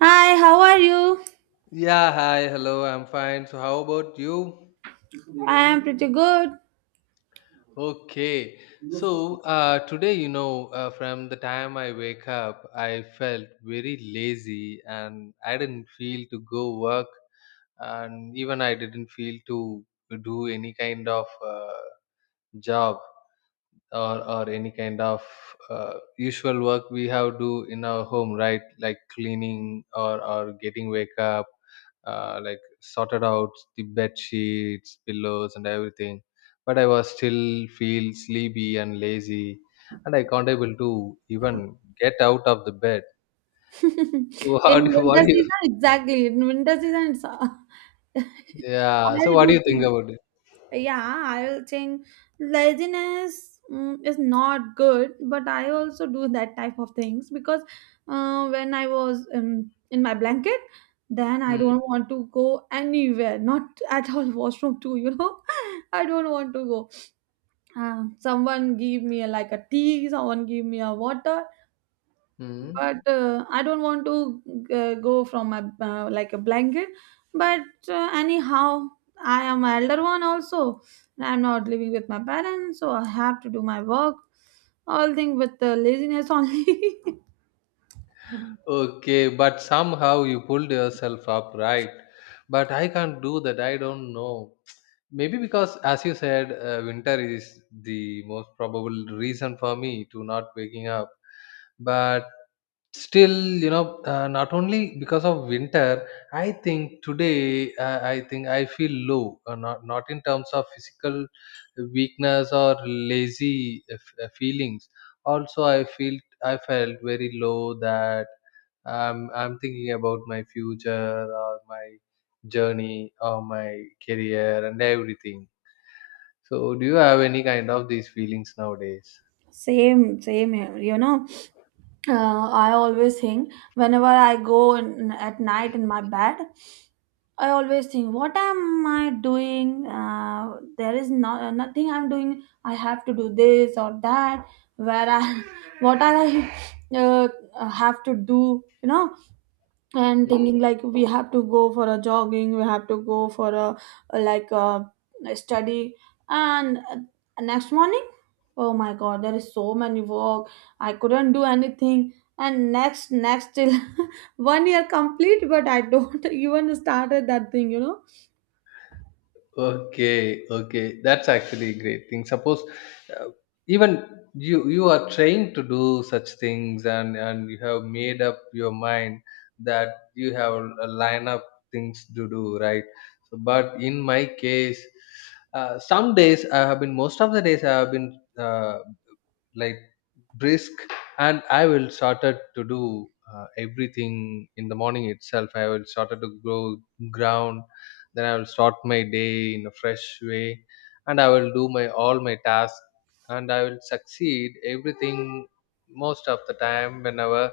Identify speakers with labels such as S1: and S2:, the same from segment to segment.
S1: Hi, how are you?
S2: Yeah, hi, hello, I'm fine. So, how about you?
S1: I am pretty good.
S2: Okay. So, today, from the time I wake up, I felt very lazy and I didn't feel to go work, and even I didn't feel to do any kind of job. Or any kind of usual work we have do in our home, right, like cleaning or getting wake up, like sorted out the bed sheets, pillows and everything, but I was still feel sleepy and lazy, and I can't able to even get out of the bed. So
S1: In
S2: how do you, what
S1: winter
S2: do you,
S1: season, exactly. In winter season, it's.
S2: yeah, so
S1: I
S2: what do
S1: do
S2: you think
S1: too.
S2: about it?
S1: Yeah, I will think laziness is not good, but I also do that type of things because when I was in my blanket, then I don't want to go anywhere, not at all washroom too. I don't want to go. Someone give me a, like a tea, someone give me a water,
S2: Mm-hmm.
S1: but I don't want to go from a like a blanket. But anyhow, I am an elder one also. I'm not living with my parents, so I have to do my work. All thing with the laziness only.
S2: Okay, but somehow you pulled yourself up, right? But I can't do that. I don't know. Maybe because, as you said, winter is the most probable reason for me to not waking up. But still, not only because of winter, I think I feel low, not in terms of physical weakness or lazy feelings. Also I felt very low that, I'm thinking about my future or my journey or my career and everything. So do you have any kind of these feelings nowadays?
S1: Same, same here. You know, I always think whenever I go in, at night in my bed, I always think, what am I doing? There is no, nothing I'm doing. I have to do this or that. Where I, what I uh, have to do? You know, and thinking like we have to go for a jogging, we have to go for a like a study and next morning, oh my god, there is so many work, I couldn't do anything, and next next till 1 year complete, but I don't even started that thing, you know.
S2: Okay, okay, that's actually a great thing. Suppose uh, even you are trained to do such things, and you have made up your mind that you have a line up things to do, right? So, but in my case, some days I have been most of the days I have been like brisk, and I will started to do everything in the morning itself. I will started to grow ground, then I will start my day in a fresh way, and I will do my all my tasks, and I will succeed everything most of the time. Whenever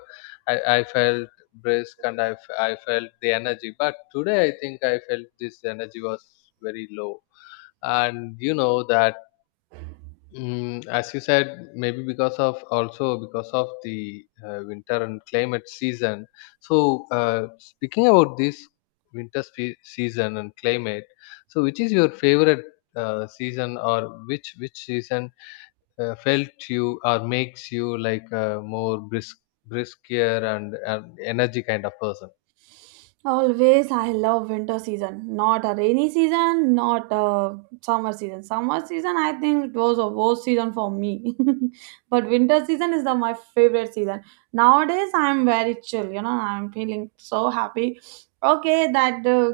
S2: I felt brisk and I felt the energy, but today I think I felt this energy was very low, and you know that. Mm, as you said, maybe because of, also because of the winter and climate season. So, speaking about this season and climate, so which is your favorite season, or which season felt you or makes you like a more brisk, briskier and energy kind of person?
S1: Always, I love winter season, not a rainy season, not a summer season. Summer season, I think it was a worst season for me, but winter season is the my favorite season. Nowadays, I'm very chill. You know, I'm feeling so happy. Okay, that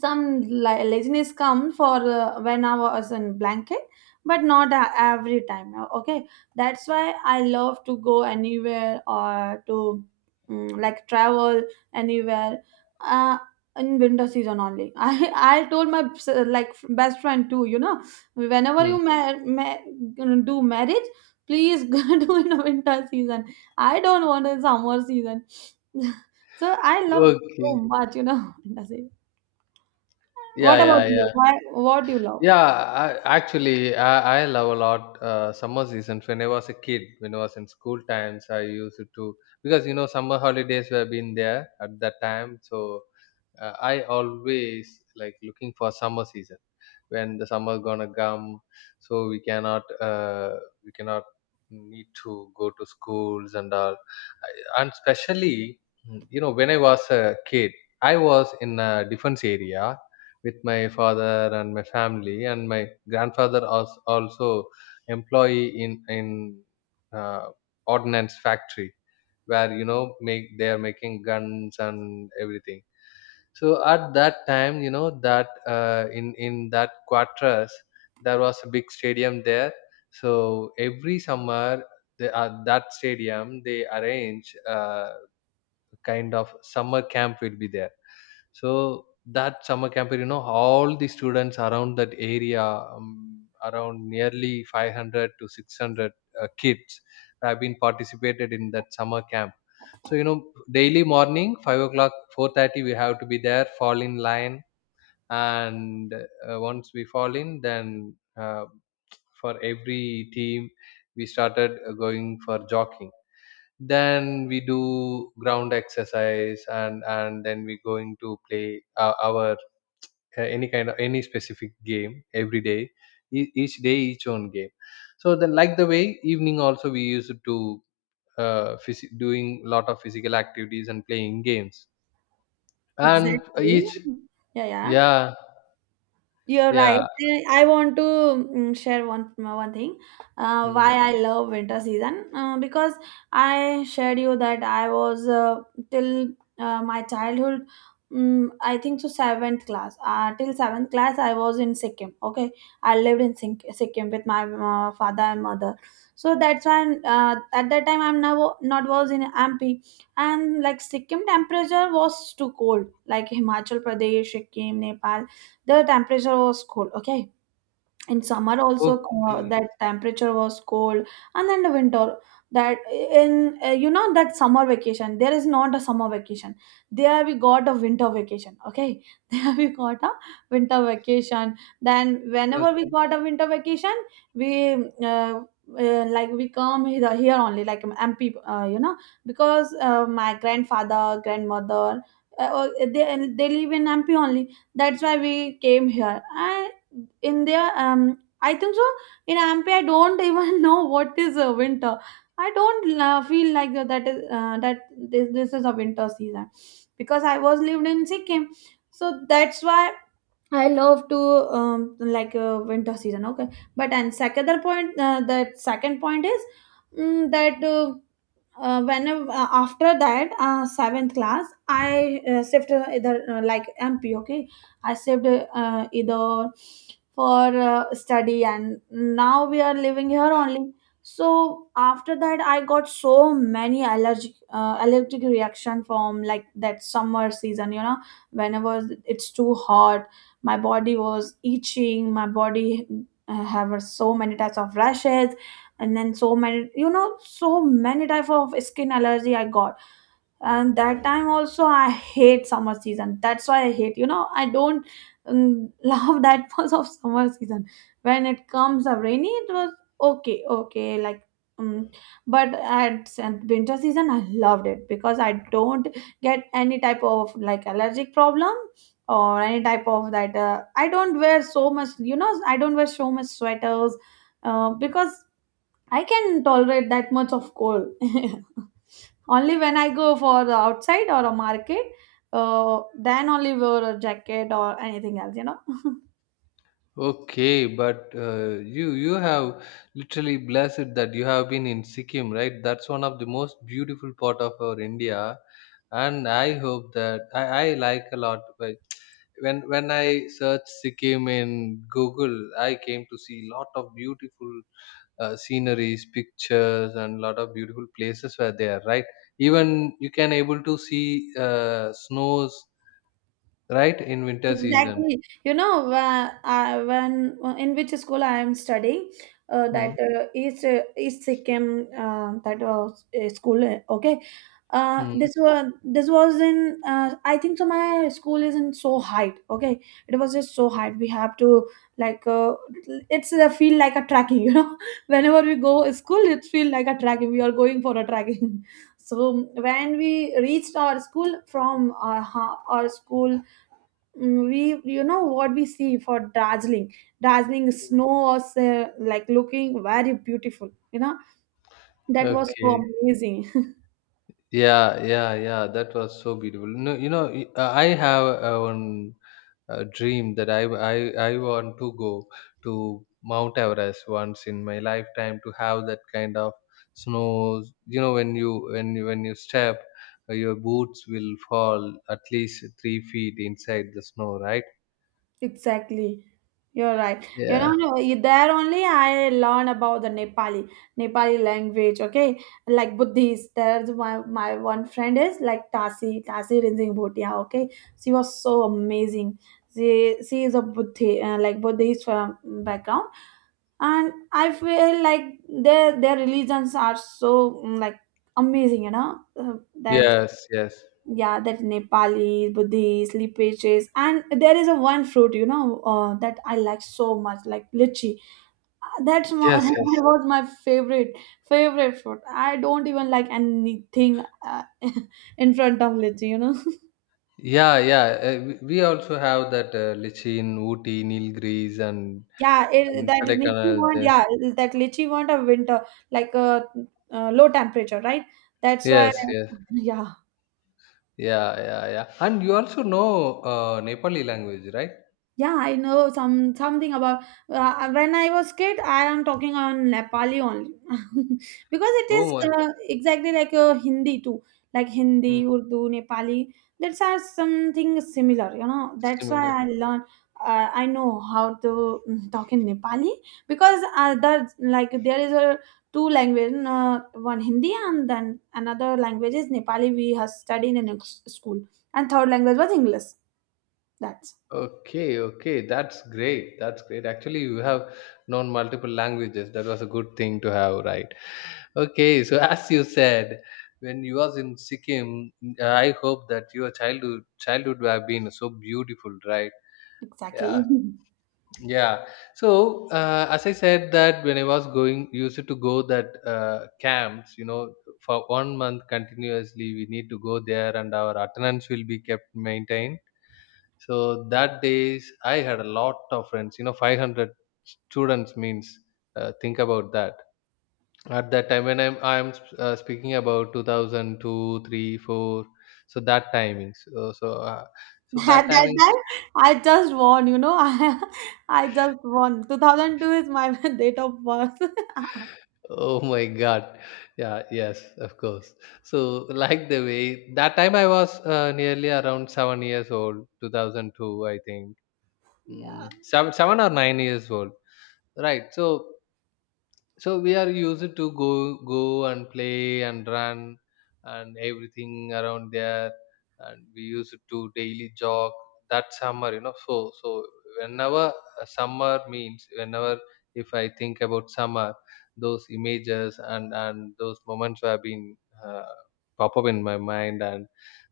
S1: some laziness comes for when I was in blanket, but not every time. Okay, that's why I love to go anywhere or to like travel anywhere uh in winter season only. I told my like best friend too, you know, whenever you
S2: Hmm.
S1: do marriage, please do in winter season. I don't want a summer season. So I love so
S2: Okay.
S1: much, you know, winter season. What
S2: Yeah,
S1: about
S2: yeah,
S1: you?
S2: yeah.
S1: Why, what do you love?
S2: Yeah, actually, I love a lot summer seasons. When I was a kid, when I was in school times, I used to, because you know summer holidays were been there at that time. So I always like looking for summer season, when the summer gonna come, so we cannot we cannot need to go to schools and all. And especially, you know, when I was a kid, I was in a defense area with my father and my family, and my grandfather was also employee in uh, ordnance factory, where, you know, make they are making guns and everything. So at that time, you know that, in that quarters, there was a big stadium there. So every summer, they, at that stadium, they arrange kind of summer camp will be there. So that summer camp, you know, all the students around that area, around nearly 500 to 600 kids have been participated in that summer camp. So, you know, daily morning, 5 o'clock, 4:30, we have to be there, fall in line. And once we fall in, then for every team, we started going for jogging. Then we do ground exercise, and then we going to play our any kind of any specific game every day, each day each own game. So then, like the way, evening also we used to doing lot of physical activities and playing games, and
S1: Exactly,
S2: each,
S1: yeah, yeah.
S2: yeah
S1: You're right.
S2: yeah,
S1: Eh, I want to share one one thing why
S2: mm,
S1: I love winter season because I shared you that I was till my childhood, I think so seventh class, till seventh class I was in Sikkim. Okay, I lived in Sikkim with my father and mother. So that's why at that time I'm now not was in MP, and like Sikkim temperature was too cold like Himachal Pradesh, Sikkim, Nepal, the temperature was cold. Okay, in summer also
S2: okay
S1: that temperature was cold, and then the winter, that in you know that summer vacation, there is not a summer vacation. There we got a winter vacation. Okay, there we got a winter vacation. Then whenever we
S2: okay.
S1: got a winter vacation we uh, like we come here, here only, like MP, you know, because my grandfather grandmother, uh, they live in MP only. That's why we came here. And in their, I think so, in ampe I don't even know what is a winter. I don't feel like that is that this is a winter season, because I was lived in Sikkim. So that's why I love to like winter season. Okay, but and second other point, the second point is, that when after that seventh class, I shift either like MP. Okay, I shift either for study, and now we are living here only. So after that, I got so many allergic reaction from like that summer season. You know, whenever it's too hot, my body was itching, my body have so many types of rashes, and then so many, you know, so many type of skin allergy I got. And that time also I hate summer season, that's why I hate, you know, I don't love that much of summer season. When it comes a rainy, it was okay, okay, like um, but at and winter season I loved it, because I don't get any type of like allergic problem or any type of that. I don't wear so much, you know, I don't wear so much sweaters because I can tolerate that much of cold. Only when I go for the outside or a market, then only wear a jacket or anything else, you know.
S2: Okay, but you have literally blessed that you have been in Sikkim, right? That's one of the most beautiful part of our India, and I hope that I like a lot. But when I searched Sikkim in Google, I came to see lot of beautiful sceneries, pictures, and lot of beautiful places were there, right? Even you can able to see snows, right, in winter season.
S1: Exactly. You know, when in which school I am studying, that
S2: Hmm.
S1: East Sikkim, that was a school. Okay,
S2: Hmm.
S1: this was in I think so. My school is in so height. Okay, it was just so height. We have to like it's a feel like a tracking. You know, whenever we go school, it feel like a tracking. We are going for a tracking. So when we reached our school from our, our school, Mm, we, you know what we see? For dazzling snow was like looking very beautiful, you know, that was so
S2: Okay.
S1: amazing.
S2: Yeah, yeah, yeah. That was so beautiful. No, you know, I have one dream that I want to go to Mount Everest once in my lifetime to have that kind of snow. You know, when you, when you step, your boots will fall at least 3 feet inside the snow, right?
S1: Exactly, you're right, you know.
S2: Yeah.
S1: No, you- there only I learn about the nepali language. Okay, like Buddhist, there's my one friend is like Tasi Rinzing Bhutia. Okay, she was so amazing. she she is a Buddhist, like Buddhist from background. And I feel like their religions are so, like amazing, you know. That,
S2: Yes. Yes.
S1: yeah, that Nepali Buddhist lipaches. And there is a one fruit, you know, that I like so much, like lychee. That's
S2: Yes.
S1: that
S2: Yes.
S1: was my favorite fruit. I don't even like anything in front of lychee, you know.
S2: Yeah, yeah. We also have that Lichin, Ooty, Nilgiris,
S1: Yeah, it,
S2: and
S1: that lychee want,
S2: Kodaikanal.
S1: yeah, that lychee want a winter, like a low temperature, right? That's why.
S2: Yes, yes.
S1: Yeah.
S2: Yeah, yeah, yeah. And you also know Nepali language, right?
S1: Yeah, I know some something about when I was kid. I am talking on Nepali only. Because it is
S2: Oh, my.
S1: exactly like Hindi too, like
S2: Mm.
S1: Hindi, Urdu, Nepali. That's are something similar, you know. That's why
S2: Similar.
S1: I learn. I know how to talk in Nepali, because there, like there is a two language, one Hindi and then another language is Nepali. We have studied in a school, and third language was English. That's
S2: Okay, okay. That's great. That's great. Actually, you have known multiple languages. That was a good thing to have, right? Okay. So, as you said, when you was in Sikkim, I hope that your childhood would have been so beautiful, right?
S1: exactly.
S2: Yeah. Yeah. So as I said, that when I was going, used to go that camps, you know, for 1 month continuously. We need to go there, and our attendance will be kept maintained. So that days, I had a lot of friends, you know, 500 students means. Think about that. At that time, when I'm speaking about 2002, three, four. So that timings. So
S1: At
S2: that
S1: that
S2: timings.
S1: time, I just won, you know. I just won. 2002 is my date of birth.
S2: Oh my God. Yeah, yes, of course. So, like the way, that time I was nearly around 7 years old, 2002, I think.
S1: Yeah.
S2: Mm, 7 or 9 years old. Right. So, so we are used to go and play and run and everything around there, and we used to daily jog that summer, you know. So so, whenever a summer means, whenever, if I think about summer, those images and those moments have been uh, pop up in my mind, and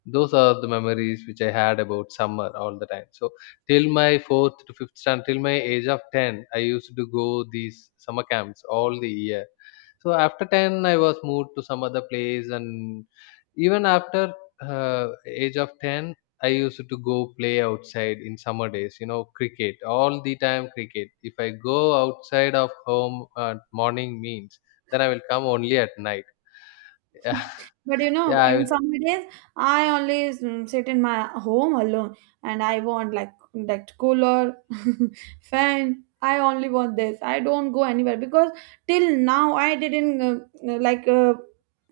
S2: those are the memories which I had about summer all the time. So till my fourth to fifth standard, till my age of 10, I used to go these summer camps all the year. So after 10, I was moved to some other place, and even after age of 10, I used to go play outside in summer days, you know, cricket, all the time cricket. If I go outside of home at morning means, then I will come only at night. Yeah,
S1: But you know,
S2: yeah,
S1: in summer days, I only sit in my home alone, and I want like that cooler, fan. I only want this. I don't go anywhere, because till now I didn't like uh,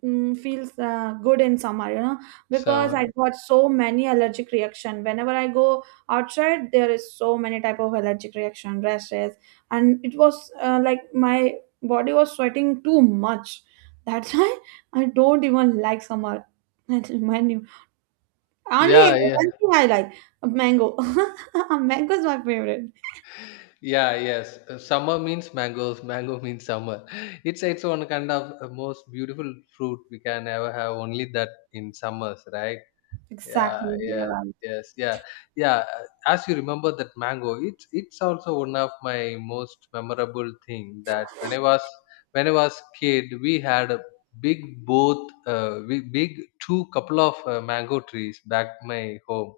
S1: mm, feels good in summer, you know, because I
S2: so
S1: got so many allergic reaction. Whenever I go outside, there is so many type of allergic reaction, rashes, and it was like my body was sweating too much. That's why I don't even like summer. That remind you. Only
S2: yeah,
S1: one
S2: yeah.
S1: thing I like, a mango. A mango is my favorite.
S2: Yeah, yes. Summer means mangoes. Mango means summer. It's its own kind of most beautiful fruit we can ever have. Only that in summers, right? Yeah,
S1: Exactly.
S2: yeah,
S1: Yeah.
S2: yes, yeah, yeah. As you remember that mango, it's also one of my most memorable thing. That when I was, when I was kid, we had a big big two couple of mango trees back my home.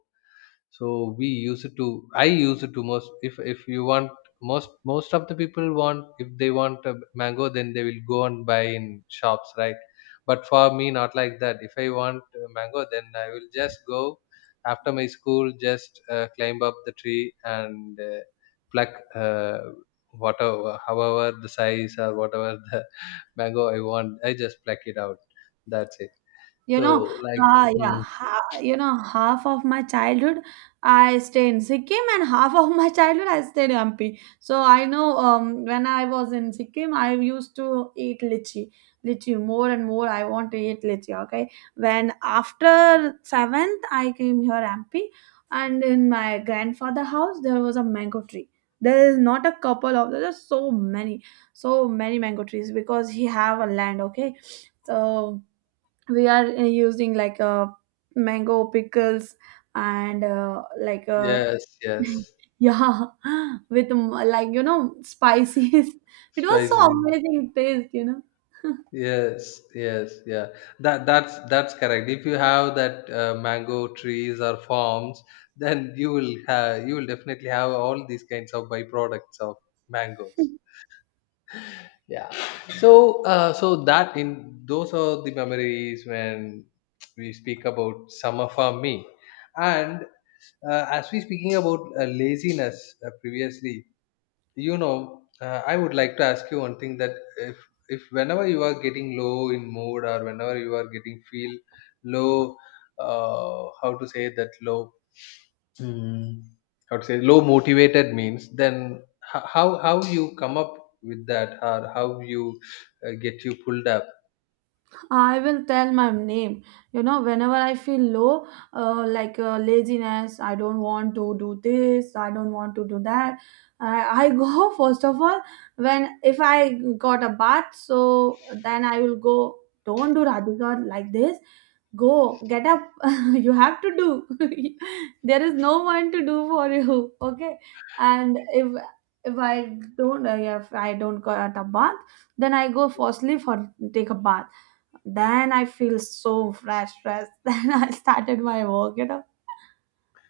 S2: So we used to, most, if you want, most of the people want, if they want a mango, then they will go and buy in shops, right? But for me, not like that. If I want a mango, then I will just go after my school, just climb up the tree and pluck uh, whatever, however the size or whatever the mango I want, I just pluck it out. That's it.
S1: You
S2: So
S1: know,
S2: like,
S1: yeah,
S2: hmm,
S1: ha, you know, half of my childhood I stay in Sikkim, and half of my childhood I stayed in Hampi. So I know, when I was in Sikkim, I used to eat lychee more and more. I want to eat lychee. Okay, when after seventh I came here Hampi, and in my grandfather house there was a mango tree. There is not a couple of, there are so many, so many mango trees, because he have a land. Okay, so we are using like mango pickles and like
S2: yes yes,
S1: yeah, with like you know spices. It was so
S2: spicy.
S1: amazing taste, you know.
S2: Yes, yes, yeah. That that's correct. If you have that mango trees or farms, then you will definitely have all these kinds of byproducts of mangoes. Yeah. So so that in, those are the memories when we speak about summer farm me, and as we speaking about laziness previously, I would like to ask you one thing, that if whenever you are getting low in mood, or whenever you are getting feel low, how to say, that low, mm, how to say low motivated means, then, how you come up with that, or how you get you pulled up?
S1: I will tell my name. You know, whenever I feel low, like laziness, I don't want to do this, I don't want to do that. I go first of all, when if I got a bath, so then I will go. Don't do Radhika like this. Go, get up. You have to do. There is no one to do for you. Okay. And if if I don't get a bath, then I go firstly for take a bath. Then I feel so fresh. Then I started my work, you know.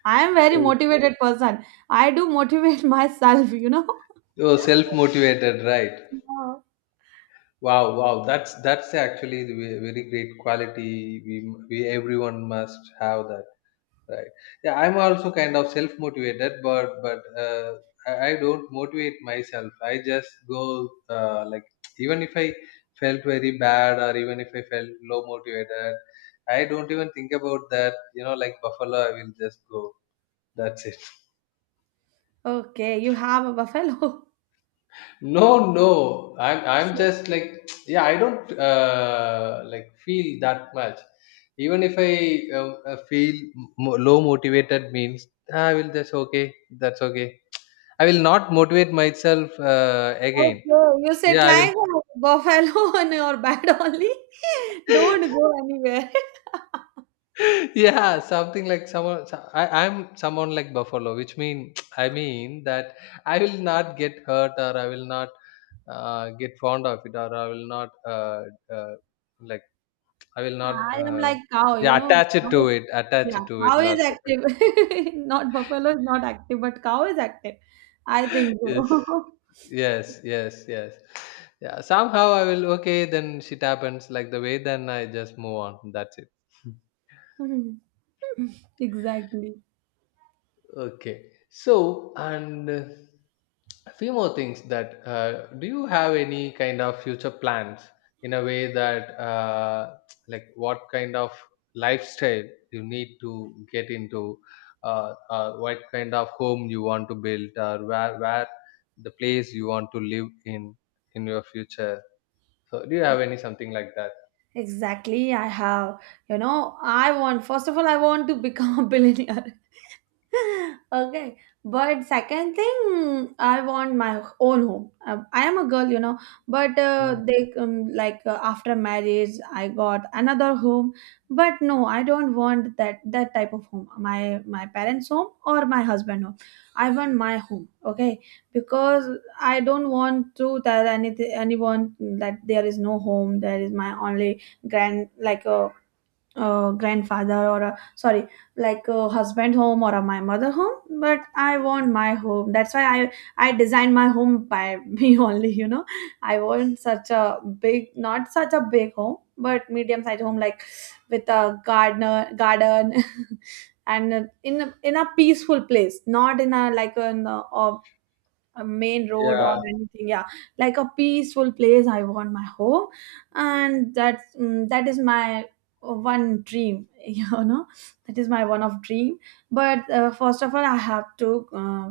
S1: I am very
S2: Oh,
S1: motivated person. I do motivate myself, you know.
S2: oh, self motivated, right?
S1: Wow.
S2: Wow, wow, that's actually the very great quality we everyone must have that. Right. Yeah, I'm also kind of self-motivated, but I don't motivate myself. I just go like even if I felt very bad, or even if I felt low motivated, I don't even think about that. You know, like Buffalo, I will just go. That's it.
S1: Okay, you have a buffalo.
S2: No, no. I'm
S1: So
S2: just like, yeah. I don't like feel that much. Even if I feel low motivated, means "Ah, I will just okay. That's okay. I will not motivate myself again.
S1: okay, you sit
S2: Yeah, I will.
S1: like a buffalo on your bed only. Don't go anywhere.
S2: Yeah, something like someone. I'm someone like Buffalo, which mean I mean that I will not get hurt or I will not get fond of it or I will not uh, like I will not.
S1: I am like cow, you
S2: Yeah,
S1: know.
S2: attach it to
S1: Cow is-
S2: it. Attach
S1: yeah,
S2: it to it.
S1: cow
S2: Lot.
S1: is
S2: Better.
S1: active. Not buffalo is not active, but cow is active. I think
S2: Yes.
S1: so.
S2: Yes. Yes. Yes. Yeah. Somehow I will. Okay. Then shit happens like the way. Then I just move on. That's it.
S1: Exactly.
S2: Okay. So, and a few more things that do you have any kind of future plans in a way that, like, what kind of lifestyle you need to get into, what kind of home you want to build, or where the place you want to live in your future? So, do you have any something like that?
S1: Exactly. I have, you know, I want, first of all, I want to become a billionaire. Okay. But second thing, I want my own home. I am a girl, but
S2: Mm.
S1: they like after marriage, I got another home. But no, I don't want that type of home. My parents' home or my husband home. I want my home. Okay, because I don't want to tell anything anyone that there is no home. There is my only grand, like a grandfather, or, a sorry, like a husband home or a my mother home, but I want my home. That's why I designed my home by me only I want such a big, not such a big home, but medium sized home, like with a gardener garden and in a peaceful place, not in a, like, an, a main road or
S2: Yeah,
S1: anything, yeah. Like a peaceful place, I want my home, and that is my one dream that is my one of dream, but first of all, I have to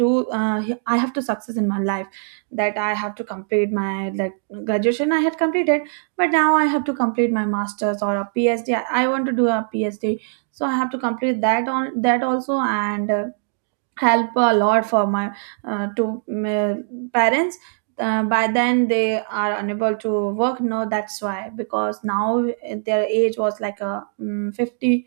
S1: do, I have to success in my life. That I have to complete my, like, graduation I had completed, but now I have to complete my masters or a phd. I want to do a phd, so I have to complete that on that also. And help a lot for my, to, parents, by then they are unable to work, no, that's why, because now their age was, like, a 50,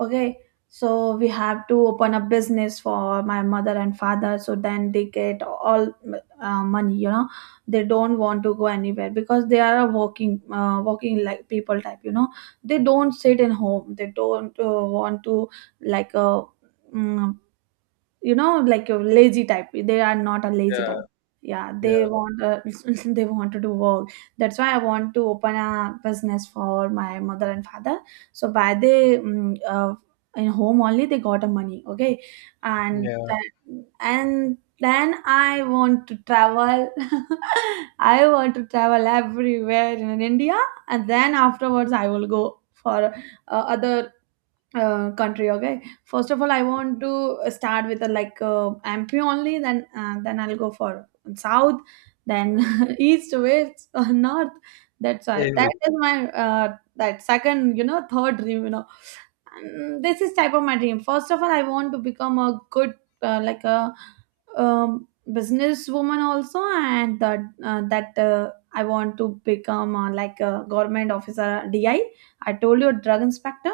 S1: okay. So we have to open a business for my mother and father, so then they get all money they don't want to go anywhere because they are a working, like, people type they don't sit in home. They don't want to, like, mm, like a lazy type. They are not a lazy
S2: yeah,
S1: type, yeah, they
S2: yeah,
S1: want they want to do work. That's why I want to open a business for my mother and father, so by they in home only they got a money, okay. And
S2: yeah.
S1: then, and then I want to travel I want to travel everywhere in India, and then afterwards I will go for other country. Okay, first of all, I want to start with a, like, MP only. Then then I'll go for south, then east, west, north. That's why that
S2: Every.
S1: is my, that second, third dream and this is type of my dream. First of all, I want to become a good, like, a, um, businesswoman also. And that that I want to become, like, a government officer, di I told you, drug inspector.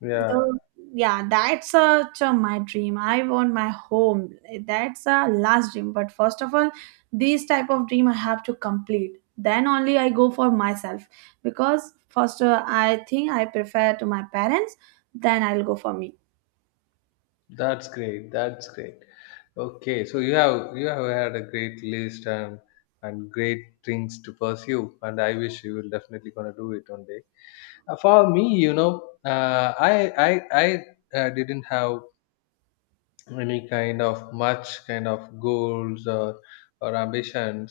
S2: Yeah,
S1: Though, yeah, that's such a, my dream. I want my home. That's a last dream, but first of all, these type of dream I have to complete. Then only I go for myself, because first, I think I prefer to my parents. Then I'll go for me.
S2: that's great. That's great. Okay, so you have had a great list and great things to pursue, and I wish you will definitely gonna do it one day. For me, you know, I didn't have any kind of much kind of goals or ambitions,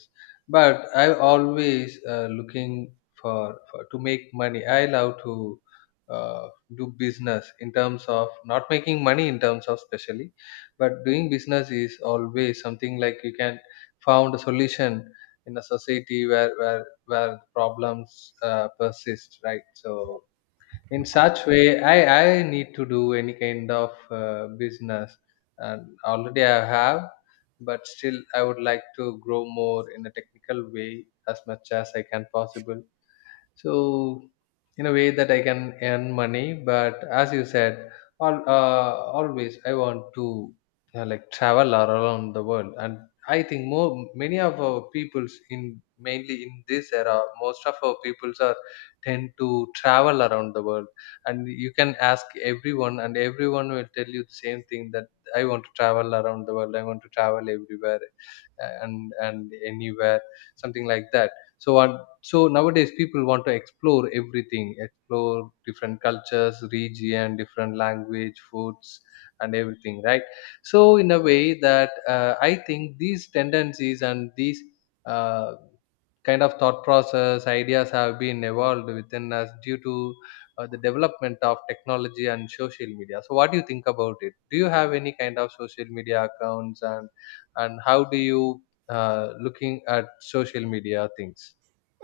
S2: but I always looking for to make money. I love to uh, do business, in terms of not making money in terms of specially, but doing business is always something like you can found a solution in a society where where problems persist, right? So in such way, I need to do any kind of business, and already I have, but still I would like to grow more in a technical way as much as I can possible. So in a way that I can earn money, but as you said, all always I want to, you know, like travel all around the world. And I think more, many of our peoples in, mainly in this era, most of our peoples are tend to travel around the world, and you can ask everyone, and everyone will tell you the same thing, that I want to travel around the world, I want to travel everywhere, and anywhere, something like that. So, and so nowadays people want to explore everything, explore different cultures, region, different language, foods, and everything, right? So in a way that I think these tendencies and these uh, kind of thought process ideas have been evolved within us due to the development of technology and social media. So what do you think about it? Do you have any kind of social media accounts, and how do you looking at social media things?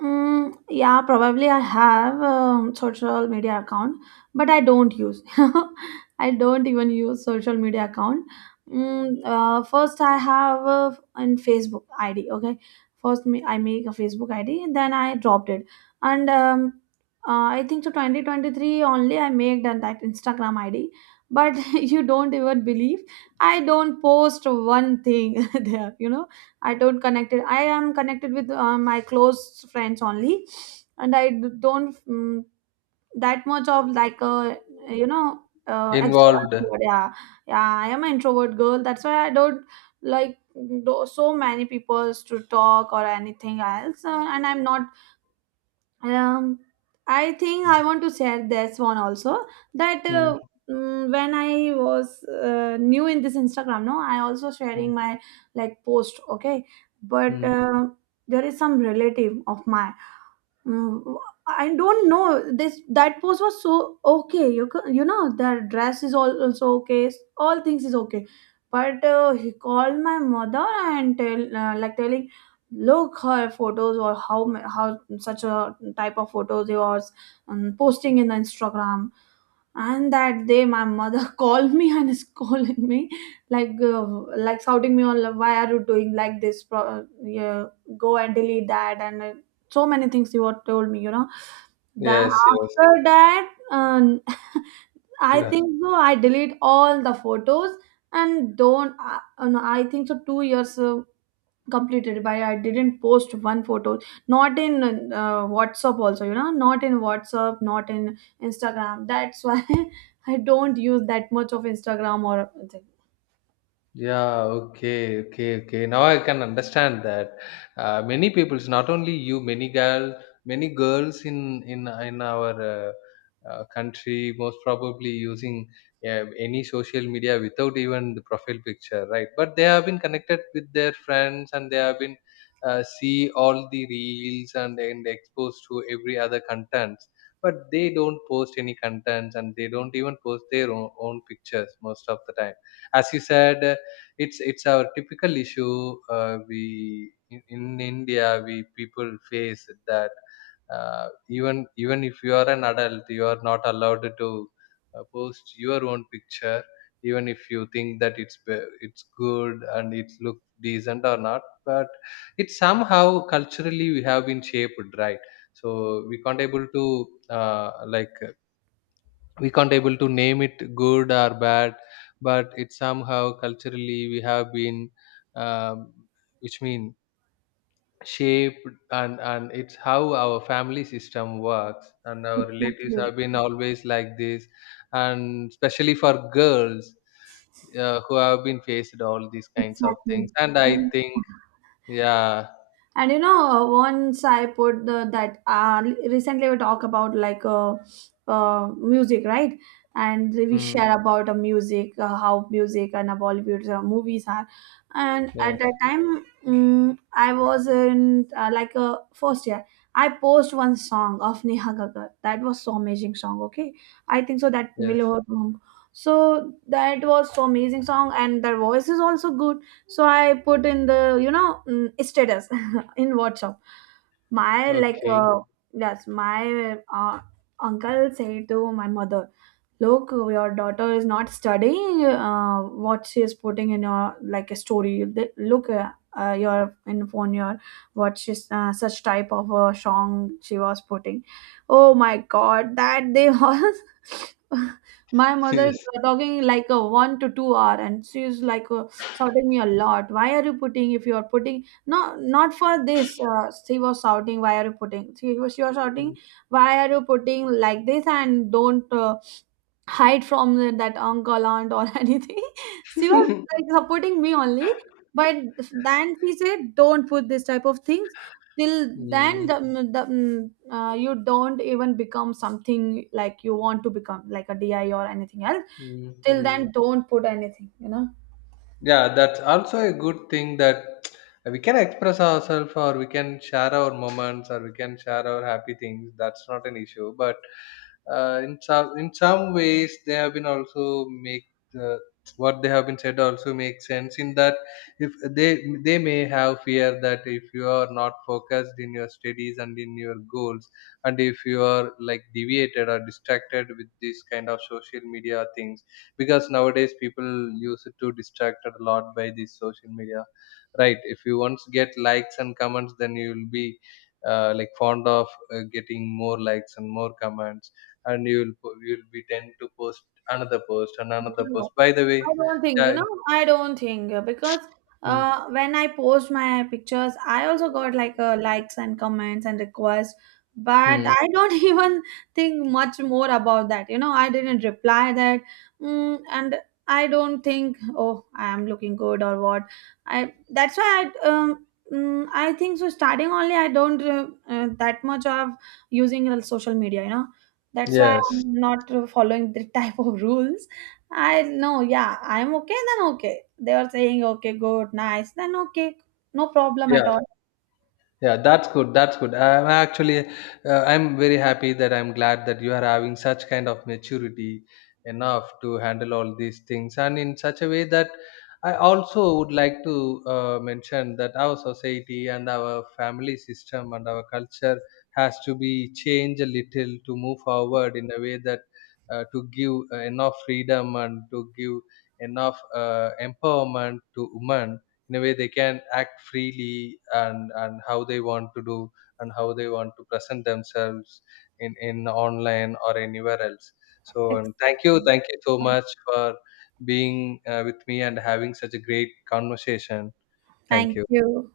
S1: Yeah, probably I have a social media account, but I don't use. I don't even use social media account. First, I have a, an Facebook ID. Okay, first me, I make a Facebook ID, then I dropped it. And I think to 2023 only I made that Instagram ID. But you don't even believe I don't post one thing there. I don't connect it. I am connected with my close friends only, and I don't, that much of, like, a, you know
S2: Involved.
S1: extrovert, yeah. Yeah, I am an introvert girl. That's why I don't, like, do so many people to talk or anything else, and I'm not um, I think I want to share this one also that
S2: Mm,
S1: when I was new in this Instagram. No, I also
S2: mm,
S1: sharing my, like, post, okay, but
S2: mm.
S1: there is some relative of mine. Mm, I don't know. This that pose was so okay. You you know the dress is all also okay. All things is okay, but he called my mother and tell, like telling, look her photos, or how such a type of photos he was, posting in the Instagram. And that day, my mother called me and scolded me, like uh, like shouting me on, "Why are you doing like this? Yeah, go and delete that." And so many things you had told me. Then
S2: Yes, yes.
S1: after that, I
S2: Yeah.
S1: think so. I delete all the photos and don't. I, no, I think so. 2 years completed by I didn't post one photo, not in WhatsApp also, you know not in WhatsApp, not in Instagram. That's why I don't use that much of Instagram or anything.
S2: Yeah, okay, okay, okay. Now I can understand that. Many peoples, not only you, many girls in in our country, most probably using any social media without even the profile picture, right? But they have been connected with their friends, and they have been see all the reels, and exposed to every other contents. But they don't post any contents, and they don't even post their own, own pictures most of the time. As you said, it's our typical issue. We in India, we people face that, uh, even even if you are an adult, you are not allowed to post your own picture, even if you think that it's good and it looks decent or not. But it's somehow culturally we have been shaped, right? So we can't able to, uh, like, we can't able to name it good or bad. But it somehow culturally we have been, um, which mean, shaped, and it's how our family system works, and our relatives
S1: Exactly.
S2: have been always like this, and especially for girls, who have been faced all these kinds of things.
S1: Exactly.
S2: And I think, yeah.
S1: And, once I put that, recently we talk about, like, music, right? And we
S2: Mm,
S1: share about a music, how music, and Bollywood movies are. And at
S2: yes,
S1: that time, I was in, like, a first year. I post one song of Neha Gagar. That was so amazing song. Okay, I think so that
S2: yes,
S1: Milo. So that was so amazing song, and their voice is also good, so I put in the status in WhatsApp. My, like,
S2: okay.
S1: yes, my uncle said to my mother, "Look, your daughter is not studying. What she is putting in your, like, a story. Look, your in phone, your what she's, such type of a song she was putting. Oh my God, that day was." My mother
S2: Yes.
S1: talking like a 1 to 2 hour, and she's, like, shouting me a lot. Why are you putting? If you are putting, no, not for this. She was shouting, "Why are you putting?" She was shouting, "Why are you putting like this?" And don't hide from the, that uncle, aunt, or anything. She was, like, supporting me only. But then she said, "Don't put this type of things." Till then,
S2: Mm,
S1: the, you don't even become something like you want to become, like a DI or anything else.
S2: mm,
S1: Till then,
S2: mm.
S1: don't put anything.
S2: Yeah, that's also a good thing, that we can express ourselves, or we can share our moments, or we can share our happy things. That's not an issue. But in some, in some ways, they have been also make, uh, what they have been said also make sense, in that if they may have fear that if you are not focused in your studies and in your goals, and if you are like deviated or distracted with this kind of social media things, because nowadays people use it to distract a lot by this social media. Right? If you once get likes and comments, then you will be like fond of getting more likes and more comments, and you will be tend to post another post and another post,
S1: Know.
S2: by the way.
S1: I don't think, you
S2: Yeah.
S1: know, I don't think because
S2: Mm,
S1: when I post my pictures, I also got, like, likes and comments and requests, but
S2: mm,
S1: I don't even think much more about that. I didn't reply that, and I don't think, oh, I am looking good or what. I That's why I. I think so. Starting only, I don't that much of using social media. That's why
S2: yes,
S1: I'm not following the type of rules. I know, yeah, I'm okay, then okay. They were saying, okay, good, nice, then okay, no problem at
S2: yeah.
S1: all.
S2: Yeah, that's good. That's good. I'm actually, I'm very happy that I'm glad that you are having such kind of maturity enough to handle all these things, and in such a way that I also would like to mention that our society and our family system and our culture has to be changed a little to move forward in a way that, to give enough freedom, and to give enough empowerment to women, in a way they can act freely, and how they want to do, and how they want to present themselves in online or anywhere else. So, and thank you,
S1: Exactly.
S2: thank you so much for being with me and having such a great conversation. Thank
S1: Thank
S2: you.
S1: you.